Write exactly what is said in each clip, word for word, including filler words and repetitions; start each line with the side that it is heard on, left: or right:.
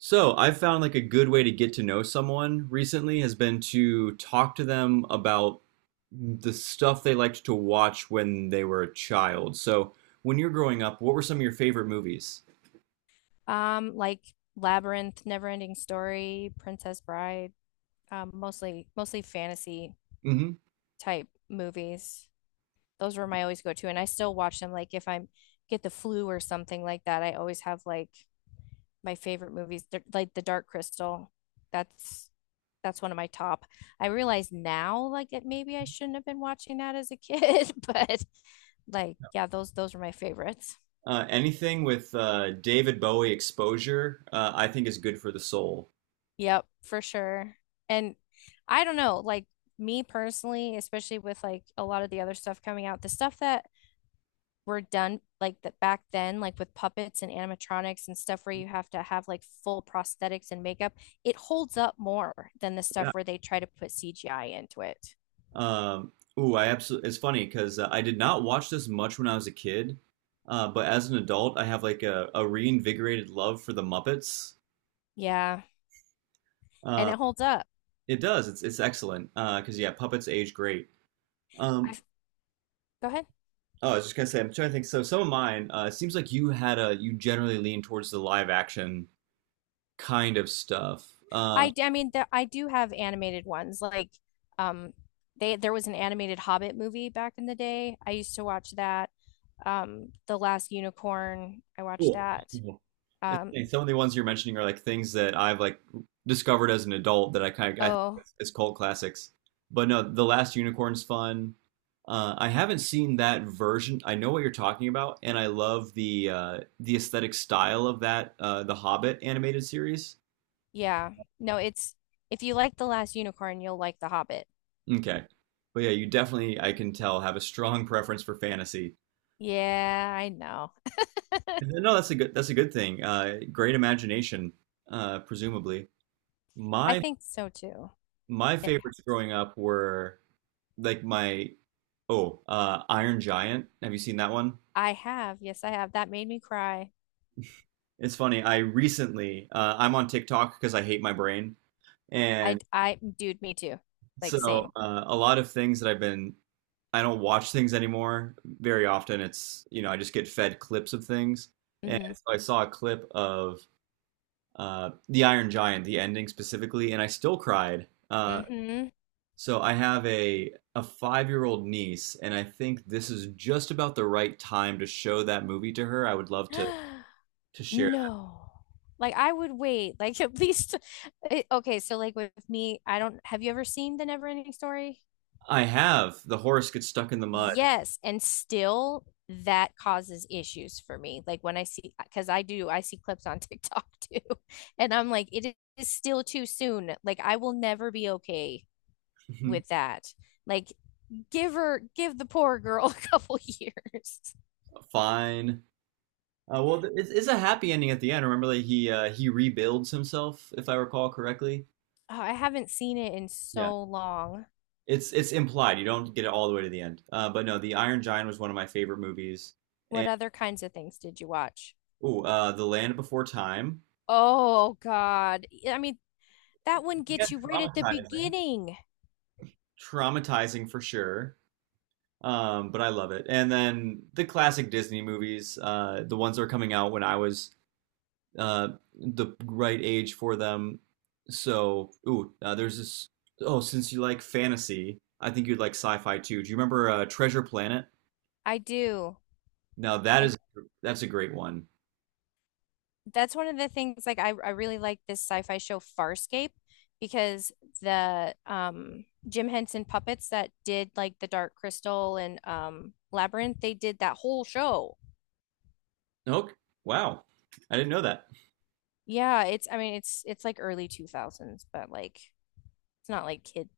right: So, I've found like a good way to get to know someone recently has been to talk to them about the stuff they liked to watch when they were a child. So, when you're growing up, what were some of your favorite movies?
left: Um, like Labyrinth, Neverending Story, Princess Bride, um, mostly mostly fantasy
right: Hmm.
left: type movies. Those were my always go-to, and I still watch them. Like if I get the flu or something like that, I always have like my favorite movies. They're- like The Dark Crystal. That's that's one of my top. I realize now, like it maybe I shouldn't have been watching that as a kid, but like yeah, those those were my favorites.
right: Uh, anything with uh, David Bowie exposure, uh, I think is good for the soul.
left: Yep, for sure. And I don't know, like me personally, especially with like a lot of the other stuff coming out, the stuff that were done like that back then, like with puppets and animatronics and stuff where you have to have like full prosthetics and makeup, it holds up more than the stuff
right: Yeah.
left: where they try to put C G I into it.
right: Um, ooh, I absolutely. It's funny because uh, I did not watch this much when I was a kid, uh, but as an adult, I have like a, a reinvigorated love for the Muppets.
left: Yeah, and
right: Uh,
left: it holds up.
right: It does. It's it's excellent. Uh, because yeah, puppets age great.
left: I
right: Um,
left: go ahead.
right: oh, I was just gonna say, I'm trying to think. So some of mine, uh, it seems like you had a you generally lean towards the live action kind of stuff. Uh,
left: I d- I mean, there, I do have animated ones like um they there was an animated Hobbit movie back in the day. I used to watch that. um The Last Unicorn. I watched
right: cool.
left: that.
right: Cool. It's
left: Um,
right: funny, some of the ones you're mentioning are like things that I've like discovered as an adult that I kind of I think
left: oh
right: is, is cult classics. But no, The Last Unicorn's fun. Uh, I haven't seen that version. I know what you're talking about, and I love the uh, the aesthetic style of that uh, the Hobbit animated series.
left: yeah. No, it's if you like The Last Unicorn, you'll like The Hobbit.
right: Okay. But yeah, you definitely, I can tell, have a strong preference for fantasy.
left: Yeah, I know.
right: And then no, that's a good that's a good thing. Uh, great imagination, uh, presumably.
left: I
right: My
left: think so too.
right: my
left: It
right: favorites
left: helps.
right: growing up were like my oh, uh, Iron Giant. Have you seen that one?
left: I have, yes, I have. That made me cry.
right: It's funny. I recently uh, I'm on TikTok because I hate my brain,
left: I
right: and
left: I dude, me too. Like
right: so
left: same.
right: uh, a lot of things that I've been I don't watch things anymore very often. It's you know I just get fed clips of things, and
left: Mm-hmm.
right: so I saw a clip of uh, The Iron Giant, the ending specifically, and I still cried. Uh,
left: Mm-hmm.
right: so I have a a five-year-old niece, and I think this is just about the right time to show that movie to her. I would love to to share.
left: No. Like I would wait. Like at least eh, okay, so like with me, I don't have you ever seen The Never Ending Story?
right: That. I have the horse gets stuck in the mud.
left: Yes, and still that causes issues for me. Like when I see, because I do, I see clips on TikTok too, and I'm like, it is still too soon. Like I will never be okay with that. Like give her, give the poor girl a couple years.
right: Fine. Uh, well, th- it's, it's a happy ending at the end. Remember that he uh, he rebuilds himself, if I recall correctly.
left: Oh, I haven't seen it in
right: Yeah,
left: so long.
right: it's it's implied. You don't get it all the way to the end. Uh, but no, The Iron Giant was one of my favorite movies,
left: What
right: and
left: other kinds of things did you watch?
right: oh, uh, The Land Before Time.
left: Oh God. I mean, that one
right: Yeah,
left: gets you right at the
right: traumatizing.
left: beginning.
right: Traumatizing for sure. Um, but I love it. And then the classic Disney movies, uh, the ones that were coming out when I was uh, the right age for them. So, ooh, uh, there's this. Oh, since you like fantasy, I think you'd like sci-fi too. Do you remember uh, Treasure Planet?
left: I do.
right: Now that
left: I
right: is that's a great one.
left: That's one of the things like I, I really like this sci-fi show Farscape because the um Jim Henson puppets that did like the Dark Crystal and um Labyrinth, they did that whole show.
right: Okay, wow, I didn't know that.
left: Yeah, it's I mean it's it's like early two thousands, but like it's not like kid,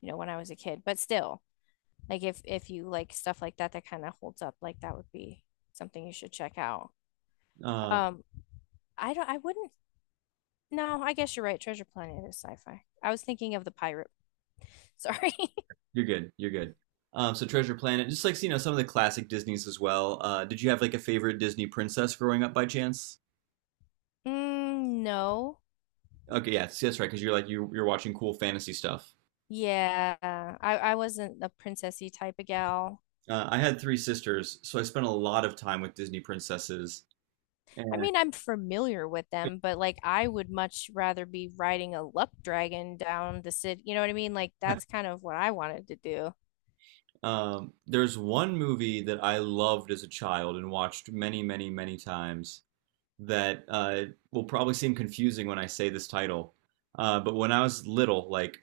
left: you know, when I was a kid, but still like if if you like stuff like that that kind of holds up, like that would be something you should check out.
right: Um,
left: Um I don't I wouldn't no, I guess you're right. Treasure Planet is sci-fi. I was thinking of the pirate. Sorry.
right: You're good. You're good. Um, so Treasure Planet, just like you know, some of the classic Disney's as well. Uh, did you have like a favorite Disney princess growing up by chance?
left: Mm, no.
right: Okay, yeah, see, that's right, because you're like you you're watching cool fantasy stuff.
left: Yeah. I, I wasn't a princessy type of gal.
right: Uh, I had three sisters, so I spent a lot of time with Disney princesses.
left: I
right: And
left: mean, I'm familiar with them, but like I would much rather be riding a luck dragon down the city. You know what I mean? Like that's kind of what I wanted to do.
right: um, there's one movie that I loved as a child and watched many, many, many times that uh, will probably seem confusing when I say this title. Uh, but when I was little, like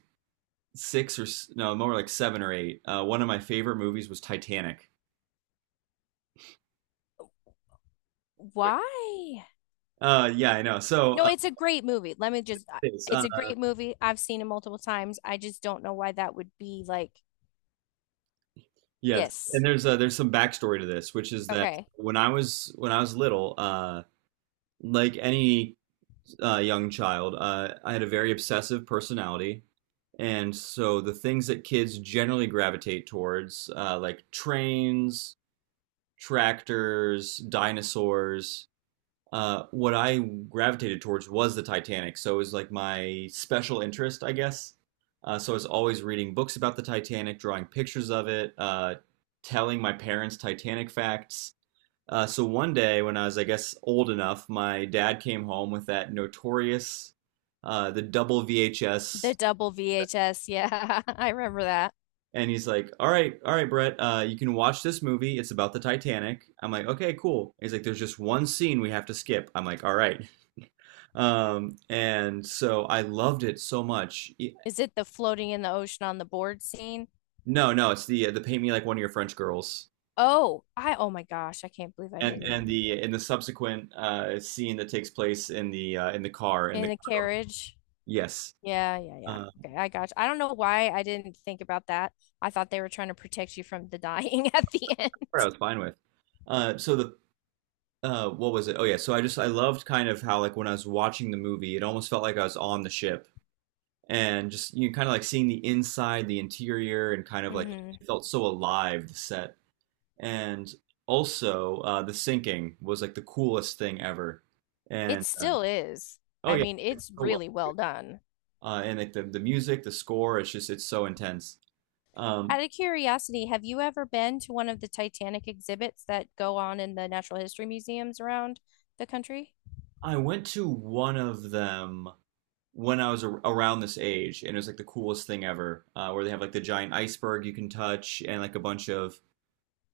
right: six or s- no, more like seven or eight. Uh, one of my favorite movies was Titanic.
left: Why?
right: Uh, yeah, I know. So,
left: No,
right: uh,
left: it's a great movie. Let me just, I-
right: it's, uh,
left: It's a great movie. I've seen it multiple times. I just don't know why that would be like,
right: yeah, and
left: yes.
right: there's uh, there's some backstory to this, which is that
left: Okay.
right: when I was when I was little, uh, like any uh, young child, uh, I had a very obsessive personality, and so the things that kids generally gravitate towards, uh, like trains, tractors, dinosaurs, uh, what I gravitated towards was the Titanic. So it was like my special interest, I guess. Uh, so I was always reading books about the Titanic, drawing pictures of it, uh, telling my parents Titanic facts. Uh, so one day, when I was, I guess, old enough, my dad came home with that notorious, uh, the double
left: The
right: V H S,
left: double V H S. Yeah, I remember that.
right: and he's like, "All right, all right, Brett, uh, you can watch this movie. It's about the Titanic." I'm like, "Okay, cool." He's like, "There's just one scene we have to skip." I'm like, "All right." Um, and so I loved it so much. E-
left: Is it the floating in the ocean on the board?
right: no, no, it's the uh, the paint me like one of your French girls,
left: Oh, I, oh my gosh, I can't believe I
right: and
left: didn't
right: and
left: even
right: the in the subsequent uh scene that takes place in the uh, in the car in
left: in
right: the
left: the
right: car.
left: carriage.
right: Yes,
left: Yeah, yeah, yeah.
right: uh,
left: Okay, I got you. I don't know why I didn't think about that. I thought they were trying to protect you from the dying at the end.
right: part I was fine with. Uh, so the uh, What was it? Oh yeah, so I just I loved kind of how like when I was watching the movie, it almost felt like I was on the ship and just you know, kind of like seeing the inside, the interior, and kind of like
left: Hmm.
right: it felt so alive, the set. And also, uh, the sinking was like the coolest thing ever.
left: It
right: And
left: still is.
right: oh
left: I
right: yeah,
left: mean,
right: it's
left: it's
right: so well.
left: really
right: Done.
left: well done.
right: Uh, and like the, the music, the score, it's just it's so intense. Um,
left: Out of curiosity, have you ever been to one of the Titanic exhibits that go on in the natural history museums around the country?
right: I went to one of them when I was ar around this age, and it was like the coolest thing ever, uh, where they have like the giant iceberg you can touch and like a bunch of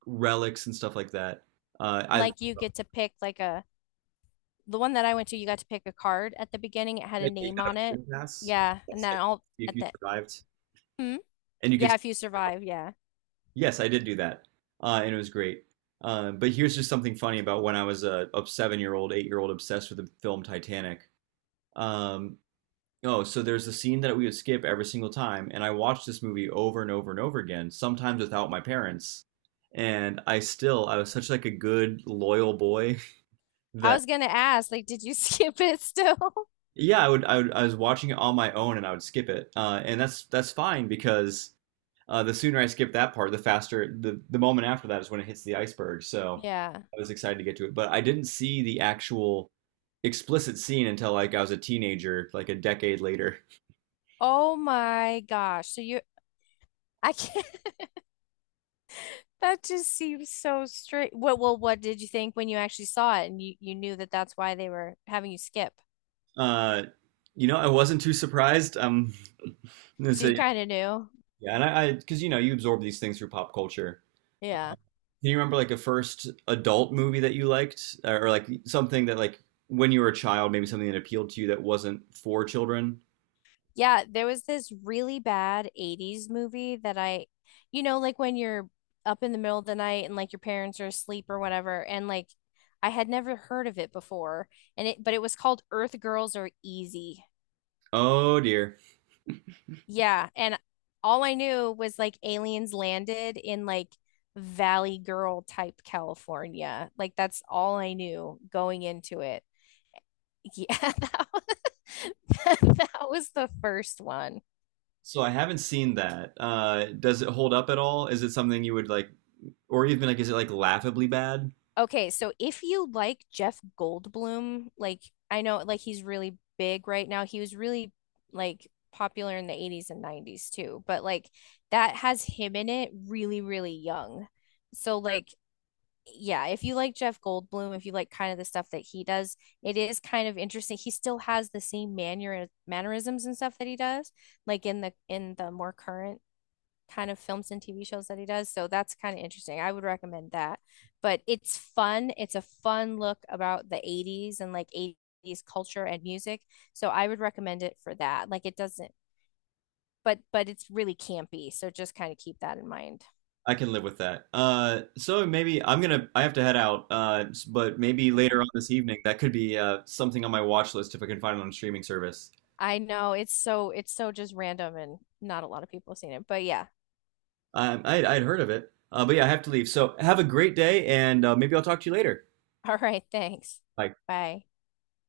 right: relics and stuff like that. Uh, I like
left: Like you get to pick like a, the one that I went to, you got to pick a card at the beginning. It had a
right: that you
left: name
right: got a
left: on it.
right: prison pass
left: Yeah, and then all
right: if
left: at
right: you
left: the.
right: survived,
left: Hmm?
right: and you could
left: Yeah, if you survive, yeah.
right: yes, I did do that, uh, and it was great. Uh, but here's just something funny about when I was a, a seven-year-old, eight-year-old obsessed with the film Titanic. Um, oh, so there's a scene that we would skip every single time, and I watched this movie over and over and over again, sometimes without my parents. And I still, I was such like a good, loyal boy
left: I
right: that
left: was gonna ask, like, did you skip it still?
right: yeah, I would, I would, I was watching it on my own, and I would skip it, uh, and that's that's fine because. Uh, the sooner I skip that part, the faster the the moment after that is when it hits the iceberg. So
left: Yeah.
right: I was excited to get to it, but I didn't see the actual explicit scene until like I was a teenager, like a decade later.
left: Oh my gosh. So you, I can't, that just seems so straight. What, well, what did you think when you actually saw it and you, you knew that that's why they were having you skip?
right: Uh, you know, I wasn't too surprised. Um, it's
left: So you
right: a,
left: kind of knew.
right: yeah, and I because you know you absorb these things through pop culture.
left: Yeah.
right: Do you remember like a first adult movie that you liked, or, or like something that like when you were a child, maybe something that appealed to you that wasn't for children?
left: Yeah, there was this really bad eighties movie that I, you know, like when you're up in the middle of the night and like your parents are asleep or whatever, and like I had never heard of it before. And it, but it was called Earth Girls Are Easy.
right: Oh dear.
left: Yeah. And all I knew was like aliens landed in like Valley Girl type California. Like that's all I knew going into it. Yeah, that was, that was the first one.
right: So I haven't seen that. Uh, does it hold up at all? Is it something you would like, or even like, is it like laughably bad?
left: Okay, so if you like Jeff Goldblum, like I know like he's really big right now. He was really like popular in the eighties and nineties too, but like that has him in it really, really young. So like yeah, if you like Jeff Goldblum, if you like kind of the stuff that he does, it is kind of interesting. He still has the same manner mannerisms and stuff that he does, like in the in the more current kind of films and T V shows that he does. So that's kind of interesting. I would recommend that. But it's fun. It's a fun look about the eighties and like eighties culture and music. So I would recommend it for that. Like it doesn't, but but it's really campy. So just kind of keep that in mind.
right: I can live with that. Uh, so maybe I'm gonna, I have to head out. Uh, s- but maybe later
left: Okay.
right: on this evening, that could be uh, something on my watch list if I can find it on a streaming service.
left: I know it's so it's so just random and not a lot of people have seen it. But yeah.
right: Um, I'd, I'd heard of it. Uh, but yeah, I have to leave. So have a great day, and uh, maybe I'll talk to you later.
left: All right, thanks.
right: Bye.
left: Bye.